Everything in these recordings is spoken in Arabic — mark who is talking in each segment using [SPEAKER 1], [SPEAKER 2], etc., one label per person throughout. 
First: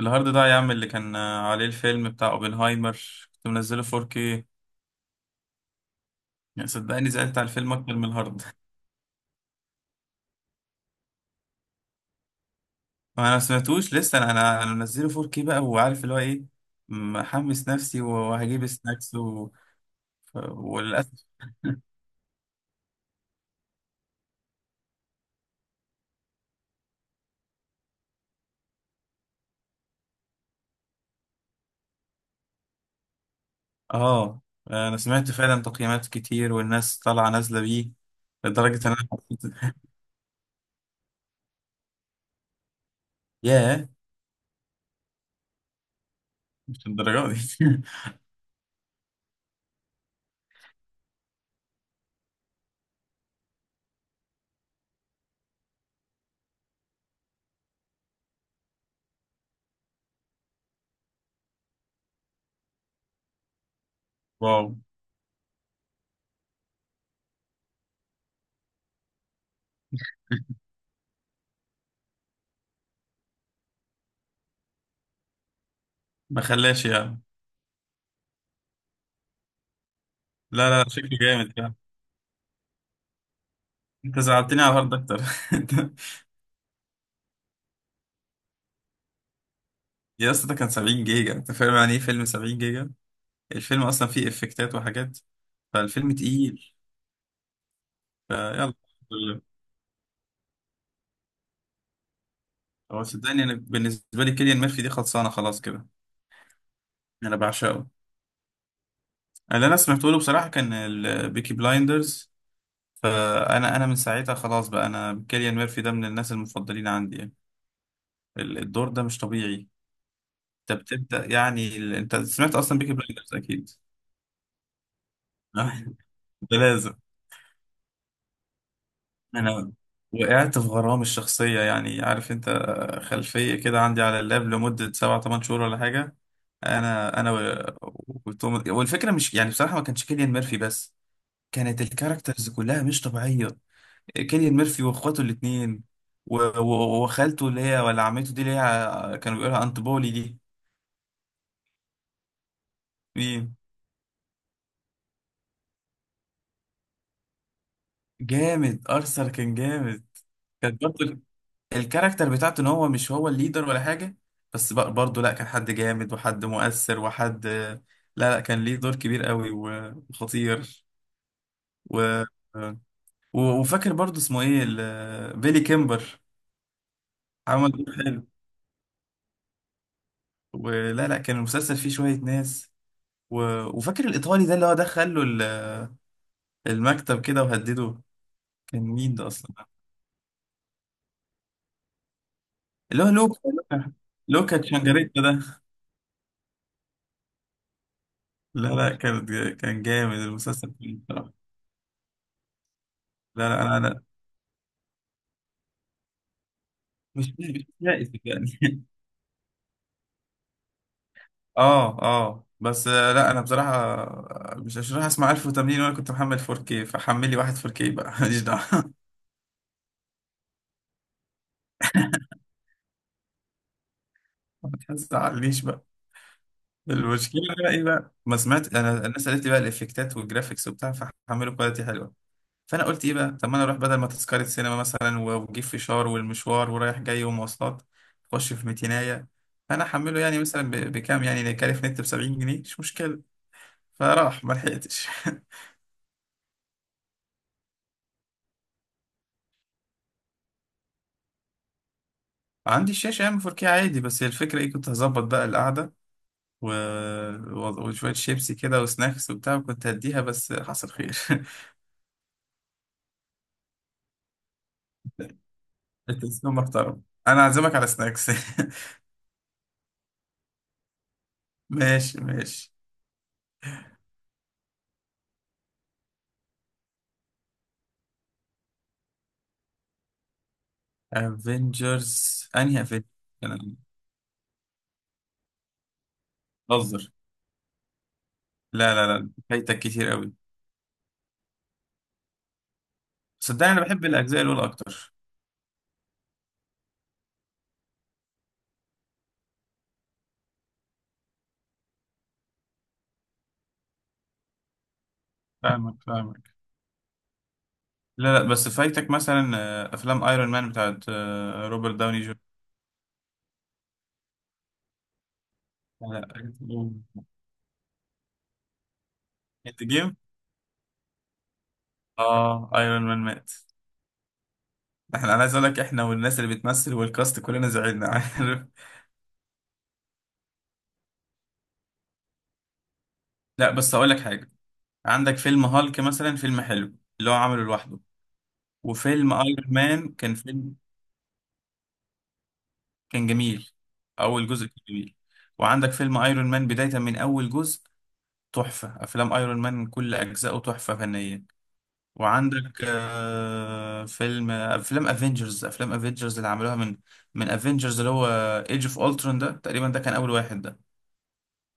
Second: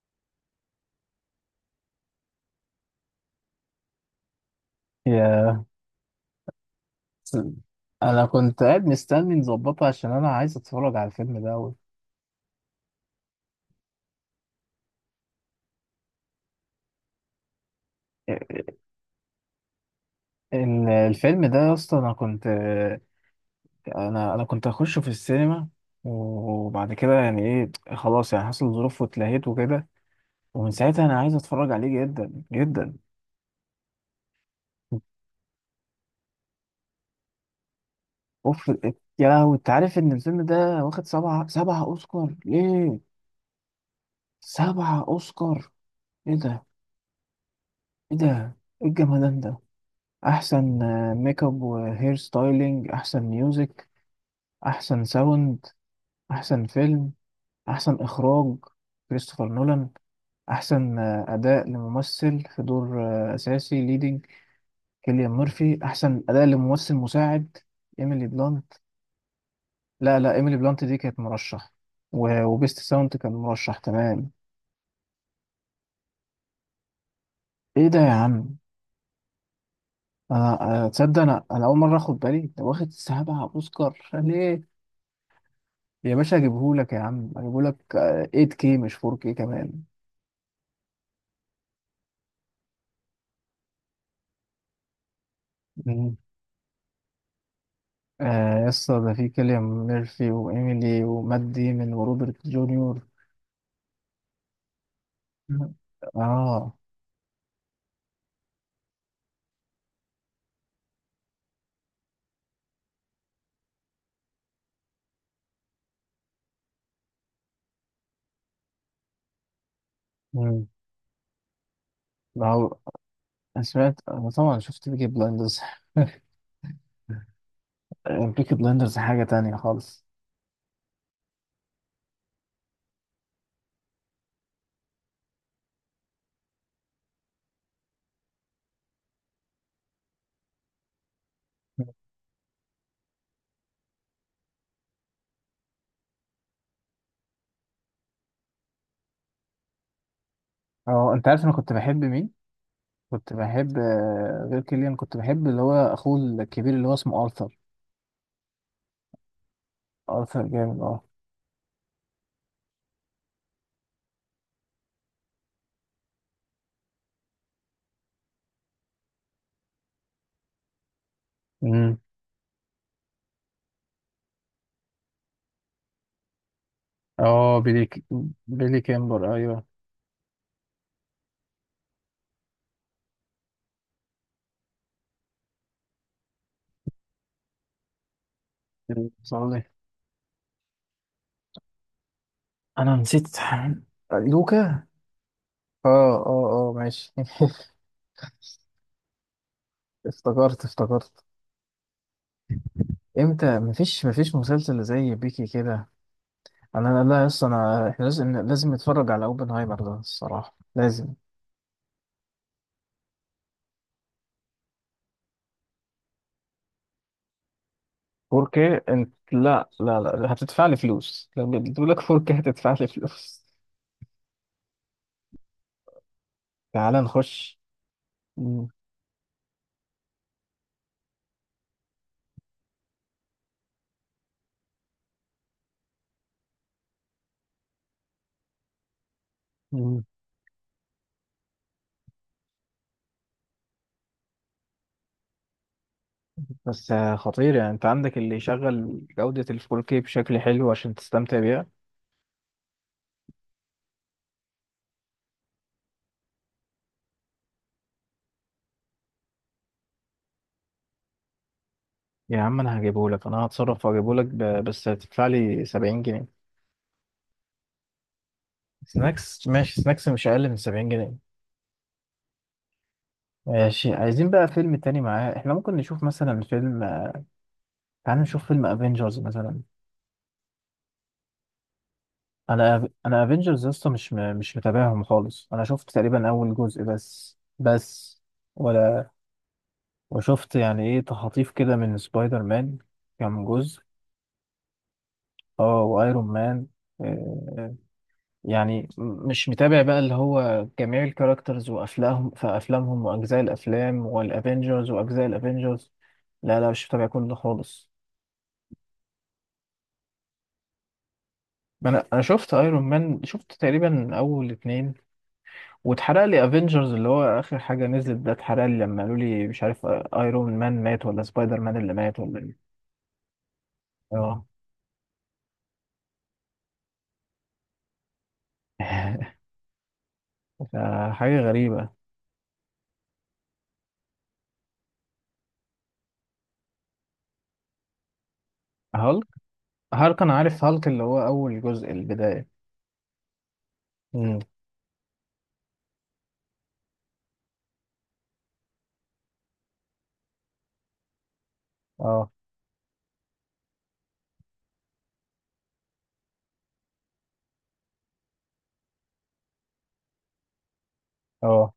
[SPEAKER 1] الهارد ده يا عم اللي كان عليه الفيلم بتاع اوبنهايمر. كنت منزله 4K.
[SPEAKER 2] يا.
[SPEAKER 1] يعني صدقني زعلت على الفيلم اكتر من
[SPEAKER 2] انا
[SPEAKER 1] الهارد.
[SPEAKER 2] كنت قاعد مستني نظبطها عشان انا عايز اتفرج على الفيلم ده أوي.
[SPEAKER 1] ما انا سمعتوش لسه. انا انا أنا منزله 4K بقى وعارف اللي هو ايه. محمس نفسي وهجيب سناكس و... وللاسف.
[SPEAKER 2] الفيلم ده يا اسطى انا كنت. انا كنت اخشه في السينما. وبعد كده يعني ايه، خلاص، يعني حصل ظروف واتلهيت وكده. ومن ساعتها انا عايز اتفرج عليه جدا جدا.
[SPEAKER 1] اه انا سمعت فعلا تقييمات كتير والناس طالعه نازله بيه،
[SPEAKER 2] اوف.
[SPEAKER 1] لدرجه ان انا
[SPEAKER 2] يا
[SPEAKER 1] حسيت.
[SPEAKER 2] لهوي، انت عارف ان الفيلم ده واخد سبعة اوسكار ليه؟
[SPEAKER 1] ياه،
[SPEAKER 2] سبعة اوسكار. ايه ده؟
[SPEAKER 1] مش الدرجه دي.
[SPEAKER 2] ايه ده؟ ايه الجمدان ده؟ احسن ميك اب وهير ستايلينج. احسن ميوزك. احسن ساوند. احسن فيلم. احسن اخراج، كريستوفر نولان. احسن اداء لممثل في دور اساسي، ليدنج.
[SPEAKER 1] واو،
[SPEAKER 2] كيليان ميرفي. احسن اداء لممثل مساعد، ايميلي بلانت. لا لا، ايميلي بلانت دي كانت مرشح. وبيست ساوند كان مرشح. تمام.
[SPEAKER 1] ما خلاش يعني.
[SPEAKER 2] ايه ده يا عم؟ انا،
[SPEAKER 1] لا لا، شكله
[SPEAKER 2] تصدق، انا
[SPEAKER 1] جامد
[SPEAKER 2] انا
[SPEAKER 1] يعني.
[SPEAKER 2] اول مره اخد بالي ده واخد سبعة اوسكار
[SPEAKER 1] انت زعلتني على
[SPEAKER 2] ليه.
[SPEAKER 1] الهارد اكتر.
[SPEAKER 2] يا باشا هجيبهولك، يا عم هجيبهولك 8K مش 4K كمان.
[SPEAKER 1] يا اسطى، ده كان 70 جيجا. انت فاهم يعني ايه فيلم 70 جيجا؟ الفيلم اصلا فيه افكتات وحاجات، فالفيلم
[SPEAKER 2] مم.
[SPEAKER 1] تقيل.
[SPEAKER 2] آه، يا
[SPEAKER 1] فيلا.
[SPEAKER 2] اسطى ده في كيليان ميرفي وإيميلي ومات ديمون وروبرت جونيور.
[SPEAKER 1] هو صدقني، انا بالنسبه لي كيليان ميرفي دي خلصانه خلاص
[SPEAKER 2] مم.
[SPEAKER 1] كده.
[SPEAKER 2] اه.
[SPEAKER 1] انا بعشقه. اللي انا سمعته له بصراحه كان البيكي بلايندرز. فانا من ساعتها خلاص بقى، انا كيليان ميرفي ده من الناس المفضلين عندي يعني. الدور ده مش طبيعي.
[SPEAKER 2] مم.
[SPEAKER 1] انت بتبدا يعني انت
[SPEAKER 2] ما
[SPEAKER 1] سمعت
[SPEAKER 2] هو،
[SPEAKER 1] اصلا بيكي بلايندرز اكيد.
[SPEAKER 2] أنا طبعا شفت بيكي بلايندرز.
[SPEAKER 1] ده لازم.
[SPEAKER 2] بيكي بلايندرز حاجة تانية
[SPEAKER 1] انا
[SPEAKER 2] خالص.
[SPEAKER 1] وقعت في غرامي الشخصية، يعني عارف انت، خلفية كده عندي على اللاب لمدة سبعة تمن شهور ولا حاجة. انا و- وتوم. والفكرة مش يعني بصراحة ما كانش كيليان ميرفي بس، كانت الكاركترز كلها مش طبيعية. كيليان ميرفي واخواته الاتنين و- و- وخالته، اللي هي ولا عمته دي، اللي هي كانوا بيقولها انت بولي دي.
[SPEAKER 2] اه، انت عارف انا كنت بحب مين؟ كنت
[SPEAKER 1] مين؟
[SPEAKER 2] بحب غير كيليان، كنت بحب اللي هو اخوه الكبير اللي هو اسمه ارثر.
[SPEAKER 1] جامد، ارثر كان جامد.
[SPEAKER 2] ارثر جامد،
[SPEAKER 1] كانت
[SPEAKER 2] اه.
[SPEAKER 1] برضه الكاركتر بتاعته ان هو مش هو الليدر ولا حاجه، بس برضه لا، كان حد جامد وحد مؤثر وحد، لا لا، كان ليه دور كبير قوي و- وخطير.
[SPEAKER 2] مم.
[SPEAKER 1] و... و... وفاكر برضه اسمه ايه، بيلي كيمبر.
[SPEAKER 2] اه،
[SPEAKER 1] عمل دور حلو.
[SPEAKER 2] بيلي كامبر، ايوه.
[SPEAKER 1] ولا لا، كان المسلسل فيه شويه ناس. و... وفاكر الايطالي ده اللي هو دخل له المكتب كده وهدده. كان مين ده اصلا؟
[SPEAKER 2] صالح. انا
[SPEAKER 1] اللي هو
[SPEAKER 2] نسيت.
[SPEAKER 1] لوكا. لوكا
[SPEAKER 2] لوكا.
[SPEAKER 1] تشانجاريتا ده.
[SPEAKER 2] اه اه اه، ماشي.
[SPEAKER 1] لا لا، كان جامد
[SPEAKER 2] افتكرت
[SPEAKER 1] المسلسل كله
[SPEAKER 2] افتكرت.
[SPEAKER 1] بصراحه. لا
[SPEAKER 2] امتى؟
[SPEAKER 1] لا، انا
[SPEAKER 2] مفيش مسلسل زي بيكي كده. انا، لا لا، يا
[SPEAKER 1] مش
[SPEAKER 2] اسطى،
[SPEAKER 1] مش
[SPEAKER 2] احنا
[SPEAKER 1] يائس
[SPEAKER 2] لازم
[SPEAKER 1] يعني.
[SPEAKER 2] لازم نتفرج على اوبنهايمر ده الصراحه، لازم.
[SPEAKER 1] اه اه، بس لا، انا بصراحه مش راح اسمع 1080 وانا كنت محمل 4K، فحملي واحد 4K بقى. ماليش دعوه.
[SPEAKER 2] 4K. انت لا لا لا، هتدفع لي فلوس، لو بيقول لك 4K هتدفع لي فلوس.
[SPEAKER 1] ما تزعلنيش بقى.
[SPEAKER 2] تعال
[SPEAKER 1] المشكله
[SPEAKER 2] نخش.
[SPEAKER 1] بقى ايه بقى، ما
[SPEAKER 2] مم.
[SPEAKER 1] سمعت انا الناس قالت لي بقى الافكتات والجرافيكس وبتاع، فحملوا كواليتي حلوه. فانا قلت ايه بقى، طب ما انا اروح بدل ما تذكره سينما مثلا و- واجيب فشار والمشوار ورايح جاي ومواصلات، اخش في ميتينايه. فانا
[SPEAKER 2] مم.
[SPEAKER 1] احمله يعني مثلا بكام؟ يعني كارف نت ب 70 جنيه، مش مشكله. فراح ما لحقتش.
[SPEAKER 2] بس خطير يعني، انت عندك اللي يشغل جودة ال 4K بشكل حلو عشان تستمتع بيها.
[SPEAKER 1] عندي الشاشة ام 4K عادي، بس هي الفكرة ايه، كنت هظبط بقى القعدة و... و- وشوية شيبسي كده وسناكس وبتاع، وكنت هديها، بس حصل خير.
[SPEAKER 2] يا عم انا هجيبهولك، انا هتصرف واجيبهولك، بس هتدفع لي 70 جنيه.
[SPEAKER 1] التلفزيون محترم، انا هعزمك على سناكس.
[SPEAKER 2] سناكس، ماشي، سناكس مش اقل من 70 جنيه.
[SPEAKER 1] ماشي ماشي.
[SPEAKER 2] ماشي. عايزين بقى فيلم تاني معاه، احنا ممكن نشوف مثلا فيلم. تعال نشوف فيلم افنجرز مثلا.
[SPEAKER 1] افنجرز انهي
[SPEAKER 2] انا
[SPEAKER 1] افنجرز؟
[SPEAKER 2] انا
[SPEAKER 1] انا
[SPEAKER 2] افنجرز يا اسطى مش مش متابعهم خالص. انا شفت تقريبا اول جزء
[SPEAKER 1] بهزر.
[SPEAKER 2] بس بس.
[SPEAKER 1] لا
[SPEAKER 2] ولا.
[SPEAKER 1] لا لا، فايتك كتير قوي.
[SPEAKER 2] وشفت يعني ايه تخاطيف كده من سبايدر مان. كام
[SPEAKER 1] صدقني
[SPEAKER 2] جزء؟
[SPEAKER 1] انا بحب الاجزاء الاولى اكتر.
[SPEAKER 2] اه، وايرون مان. آه، يعني مش متابع بقى اللي هو جميع الكاركترز وافلامهم في افلامهم واجزاء الافلام والافينجرز واجزاء الافينجرز.
[SPEAKER 1] فاهمك فاهمك.
[SPEAKER 2] لا لا، مش متابع كل ده خالص.
[SPEAKER 1] لا لا، بس فايتك مثلا افلام ايرون مان بتاعت
[SPEAKER 2] ما
[SPEAKER 1] روبرت
[SPEAKER 2] انا
[SPEAKER 1] داوني
[SPEAKER 2] انا شفت
[SPEAKER 1] جونيور.
[SPEAKER 2] ايرون مان، شفت تقريبا اول اتنين.
[SPEAKER 1] لا
[SPEAKER 2] واتحرق لي افينجرز
[SPEAKER 1] لا،
[SPEAKER 2] اللي هو اخر حاجه نزلت ده، اتحرق لي لما قالوا لي مش
[SPEAKER 1] اند
[SPEAKER 2] عارف،
[SPEAKER 1] جيم.
[SPEAKER 2] ايرون مان مات ولا سبايدر مان اللي مات ولا ايه.
[SPEAKER 1] اه، ايرون مان مات.
[SPEAKER 2] اه.
[SPEAKER 1] انا عايز اقول لك، احنا والناس اللي بتمثل والكاست كلنا زعلنا. عارف؟
[SPEAKER 2] ده حاجه غريبه.
[SPEAKER 1] لا بس اقول لك حاجه. عندك فيلم هالك مثلا، فيلم حلو اللي هو عمله لوحده.
[SPEAKER 2] هالك.
[SPEAKER 1] وفيلم ايرون مان
[SPEAKER 2] هالك، انا
[SPEAKER 1] كان
[SPEAKER 2] عارف
[SPEAKER 1] فيلم.
[SPEAKER 2] هالك اللي هو اول جزء البدايه.
[SPEAKER 1] كان جميل.
[SPEAKER 2] امم.
[SPEAKER 1] اول جزء كان جميل. وعندك فيلم ايرون مان بدايه من اول جزء، تحفه. افلام ايرون مان كل اجزائه تحفه فنيه.
[SPEAKER 2] اه.
[SPEAKER 1] وعندك فيلم. افلام افنجرز اللي عملوها من، من افنجرز اللي هو ايج اوف الترون، ده تقريبا ده كان اول واحد.
[SPEAKER 2] اه.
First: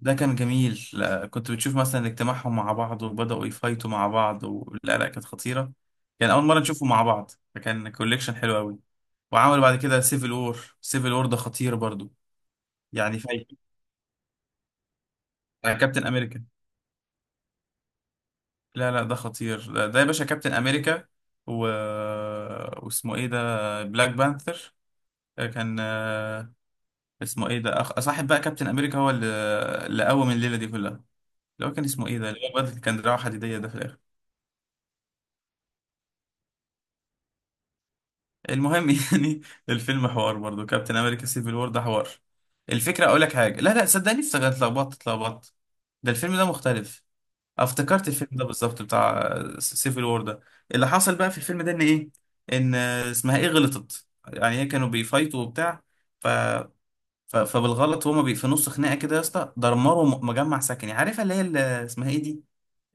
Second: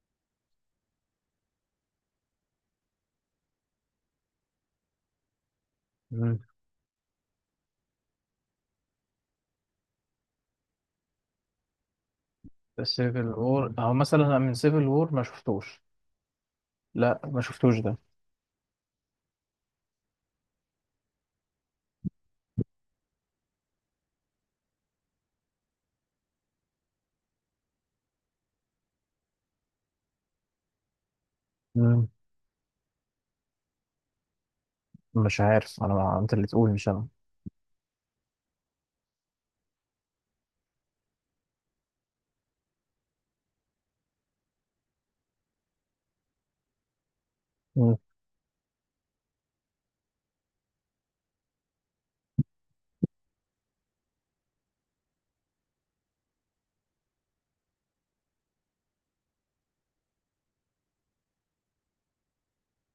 [SPEAKER 1] ده كان جميل. لا كنت بتشوف مثلا اجتماعهم مع بعض وبدأوا يفايتوا مع بعض لا لا، كانت خطيرة يعني، أول مرة نشوفهم مع بعض، فكان كوليكشن حلو أوي. وعملوا بعد كده سيفل وور. سيفل وور ده خطير برضو، يعني
[SPEAKER 2] سيفل
[SPEAKER 1] فايت
[SPEAKER 2] وور، او مثلا أنا من سيفل وور ما
[SPEAKER 1] بتاع
[SPEAKER 2] شفتوش.
[SPEAKER 1] كابتن أمريكا.
[SPEAKER 2] لا، ما شفتوش ده.
[SPEAKER 1] لا لا، ده خطير ده, يا باشا كابتن أمريكا و... واسمه إيه ده، بلاك بانثر. كان آه، اسمه إيه ده صاحب بقى كابتن أمريكا هو اللي، اللي قوم الليلة دي كلها، اللي هو كان اسمه
[SPEAKER 2] مم.
[SPEAKER 1] إيه ده، اللي هو الواد اللي كان دراعه حديدية ده في الآخر.
[SPEAKER 2] مش عارف، انا، ما انت اللي تقول مش انا.
[SPEAKER 1] المهم يعني الفيلم حوار برضه، كابتن امريكا سيفل وور ده حوار. الفكره اقول لك حاجه، لا لا صدقني، افتكرت اتلخبطت اتلخبطت. ده الفيلم ده مختلف.
[SPEAKER 2] مم.
[SPEAKER 1] افتكرت الفيلم ده بالظبط بتاع سيفل وور ده. اللي حصل بقى في الفيلم ده ان ايه، ان اسمها ايه، غلطت يعني هي، كانوا بيفايتوا وبتاع، ف... ف... فبالغلط هما في نص خناقه كده يا اسطى دمروا مجمع سكني. عارفه اللي هي اللي اسمها ايه دي،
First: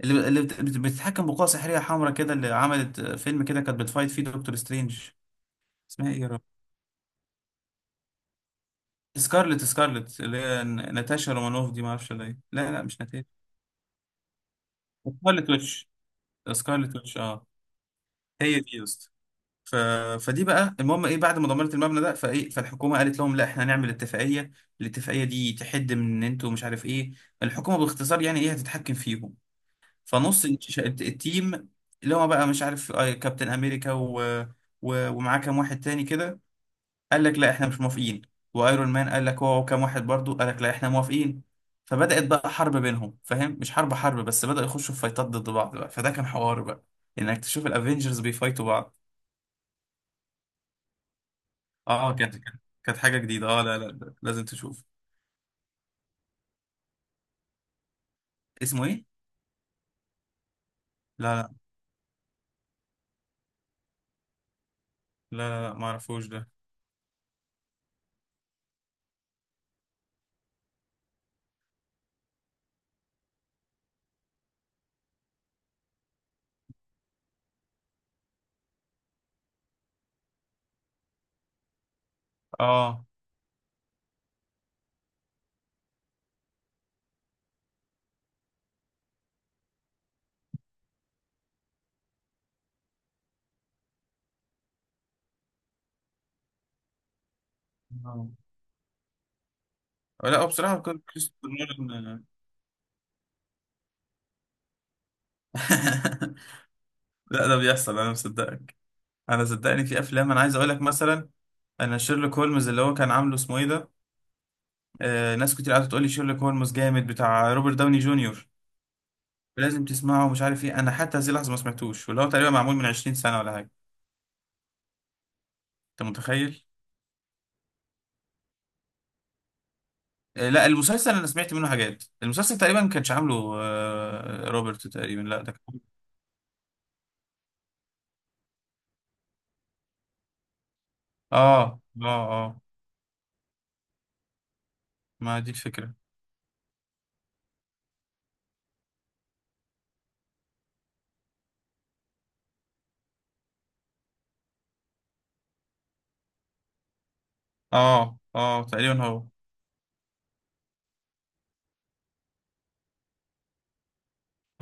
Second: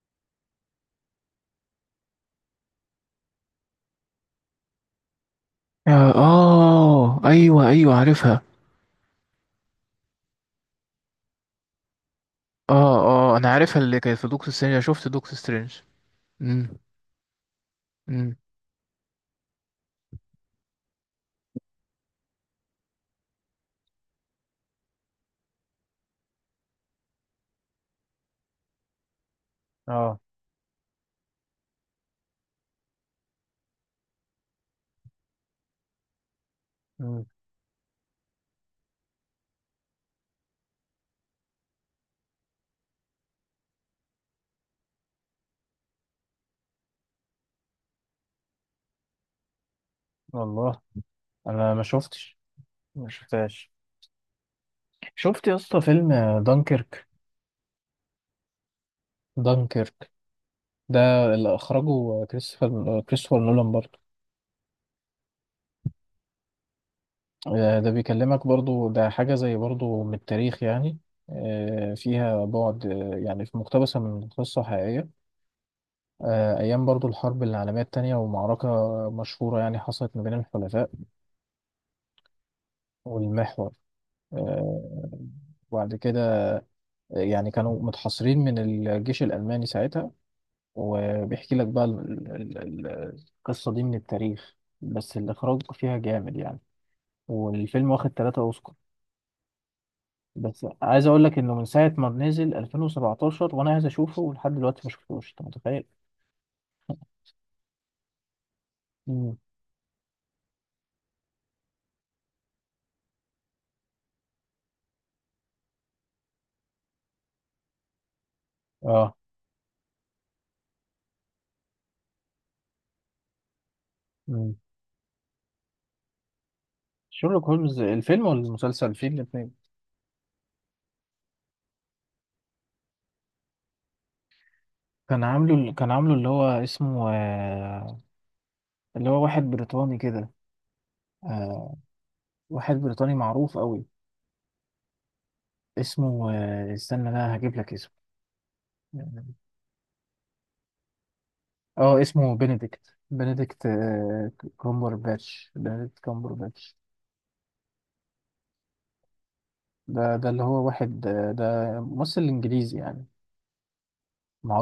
[SPEAKER 1] اللي بت... بت- بتتحكم بقوه سحريه حمراء كده، اللي عملت فيلم كده، كانت بتفايت فيه دكتور سترينج. اسمها
[SPEAKER 2] اه،
[SPEAKER 1] ايه يا،
[SPEAKER 2] ايوه ايوه، عارفها.
[SPEAKER 1] سكارلت اللي هي ناتاشا رومانوف دي، ما اعرفش ولا ايه. لا لا
[SPEAKER 2] اه
[SPEAKER 1] مش ناتاشا،
[SPEAKER 2] اه، انا عارفها اللي كانت في دكتور سترينج. أنا شفت دكتور
[SPEAKER 1] سكارلت
[SPEAKER 2] سترينج.
[SPEAKER 1] ويتش
[SPEAKER 2] امم.
[SPEAKER 1] سكارلت ويتش اه،
[SPEAKER 2] امم.
[SPEAKER 1] هي دي يا اسطى. ف... فدي بقى المهم ايه، بعد ما دمرت المبنى ده فايه، فالحكومه قالت لهم لا احنا هنعمل اتفاقيه. الاتفاقيه دي تحد من ان انتوا مش عارف ايه، الحكومه باختصار يعني ايه هتتحكم فيهم.
[SPEAKER 2] اه.
[SPEAKER 1] فنص التيم اللي هو بقى مش عارف، كابتن امريكا و... و... ومعاه كام واحد تاني كده، قال
[SPEAKER 2] مم.
[SPEAKER 1] لك لا احنا مش موافقين. وايرون مان قال لك هو وكام واحد برضو قال لك لا احنا موافقين. فبدأت بقى حرب بينهم، فاهم؟ مش حرب حرب، بس بدأوا يخشوا في فايتات ضد بعض بقى. فده كان حوار بقى، انك تشوف الافينجرز بيفايتوا بعض.
[SPEAKER 2] والله انا ما
[SPEAKER 1] اه كانت
[SPEAKER 2] شفتش.
[SPEAKER 1] كانت كانت
[SPEAKER 2] ما
[SPEAKER 1] حاجة جديدة. اه
[SPEAKER 2] شفتهاش.
[SPEAKER 1] لا لا لا، لازم تشوف.
[SPEAKER 2] شفت يا اسطى فيلم؟ دانكيرك.
[SPEAKER 1] اسمه ايه؟
[SPEAKER 2] دانكيرك ده
[SPEAKER 1] لا
[SPEAKER 2] اللي اخرجه كريستوفر نولان برضه.
[SPEAKER 1] لا لا لا، لا ما اعرفوش ده.
[SPEAKER 2] ده بيكلمك برضو، ده حاجة زي برضو من التاريخ يعني. فيها بعد يعني في، مقتبسة من قصة حقيقية. أيام برضو الحرب العالمية التانية، ومعركة مشهورة يعني حصلت ما بين الحلفاء
[SPEAKER 1] اه
[SPEAKER 2] والمحور. آه، وبعد كده يعني كانوا متحصرين من الجيش الألماني ساعتها. وبيحكي لك بقى القصة دي من التاريخ، بس الإخراج فيها جامد يعني. والفيلم واخد
[SPEAKER 1] آه.
[SPEAKER 2] ثلاثة أوسكار.
[SPEAKER 1] لا، هو
[SPEAKER 2] بس
[SPEAKER 1] بصراحة كان
[SPEAKER 2] عايز اقول لك
[SPEAKER 1] كريستوفر
[SPEAKER 2] انه من ساعه ما
[SPEAKER 1] نولان.
[SPEAKER 2] نزل 2017 وانا عايز اشوفه، ولحد دلوقتي ما شفتوش، انت متخيل.
[SPEAKER 1] لا، ده بيحصل، انا مصدقك.
[SPEAKER 2] مم.
[SPEAKER 1] انا صدقني في افلام انا عايز اقول لك مثلا، انا شيرلوك هولمز، اللي هو كان عامله اسمه ايه ده، ناس كتير قاعده تقول لي شيرلوك هولمز جامد بتاع روبرت داوني جونيور،
[SPEAKER 2] اه.
[SPEAKER 1] لازم تسمعه ومش عارف ايه. انا حتى هذه اللحظه ما سمعتوش، واللي هو تقريبا معمول من 20 سنه ولا حاجه.
[SPEAKER 2] مم.
[SPEAKER 1] انت متخيل؟
[SPEAKER 2] شيرلوك هولمز الفيلم ولا المسلسل؟ الفيلم الاثنين.
[SPEAKER 1] لا المسلسل انا سمعت منه حاجات، المسلسل تقريبا ما كانش عامله روبرت تقريبا، لا ده كان.
[SPEAKER 2] كان عامله اللي هو اسمه اللي هو واحد بريطاني كده. آه،
[SPEAKER 1] اه اه اه،
[SPEAKER 2] واحد بريطاني معروف قوي.
[SPEAKER 1] ما دي الفكره.
[SPEAKER 2] اسمه استنى، لا هجيب لك اسمه. اه، اسمه بنديكت، بنديكت كامبر باتش. بنديكت كامبر باتش.
[SPEAKER 1] اه اه تقريبا هو.
[SPEAKER 2] ده اللي هو واحد، ده ممثل انجليزي يعني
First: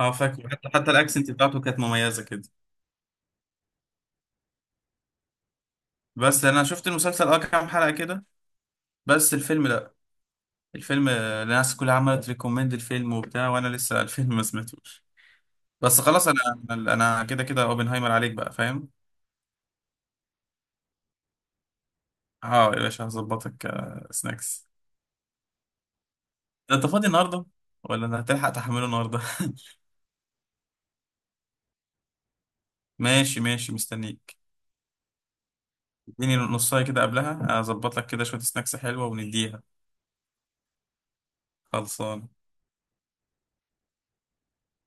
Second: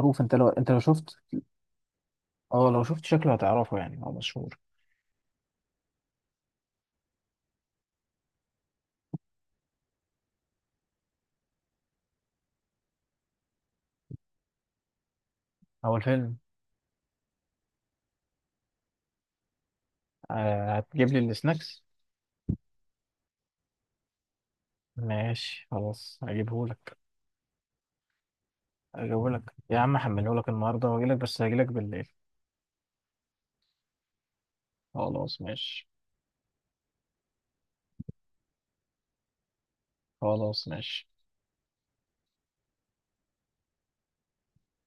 [SPEAKER 1] اه،
[SPEAKER 2] انت لو
[SPEAKER 1] فاكر، حتى
[SPEAKER 2] انت لو
[SPEAKER 1] حتى
[SPEAKER 2] شفت.
[SPEAKER 1] الاكسنت بتاعته كانت مميزه كده.
[SPEAKER 2] اه، لو شفت شكله هتعرفه، يعني هو مشهور.
[SPEAKER 1] بس انا شفت المسلسل اه، كام حلقه كده، بس الفيلم لا. الفيلم الناس كلها عملت ريكومند الفيلم وبتاع، وانا لسه الفيلم ما سمعتوش.
[SPEAKER 2] هو
[SPEAKER 1] بس خلاص
[SPEAKER 2] الفيلم.
[SPEAKER 1] انا، انا كده كده اوبنهايمر عليك بقى فاهم.
[SPEAKER 2] آه، هتجيب لي السناكس.
[SPEAKER 1] اه يا باشا، هظبطك سناكس.
[SPEAKER 2] ماشي خلاص،
[SPEAKER 1] انت
[SPEAKER 2] هجيبهولك.
[SPEAKER 1] فاضي النهارده، ولا انت هتلحق تحمله النهارده؟
[SPEAKER 2] هجيبهولك يا عم، هحملهولك النهارده واجيلك، بس هجيلك بالليل.
[SPEAKER 1] ماشي ماشي، مستنيك.
[SPEAKER 2] خلاص ماشي.
[SPEAKER 1] اديني نصايه كده، قبلها اظبط لك كده شويه سناكس حلوه ونديها.
[SPEAKER 2] خلاص ماشي.
[SPEAKER 1] خلصان.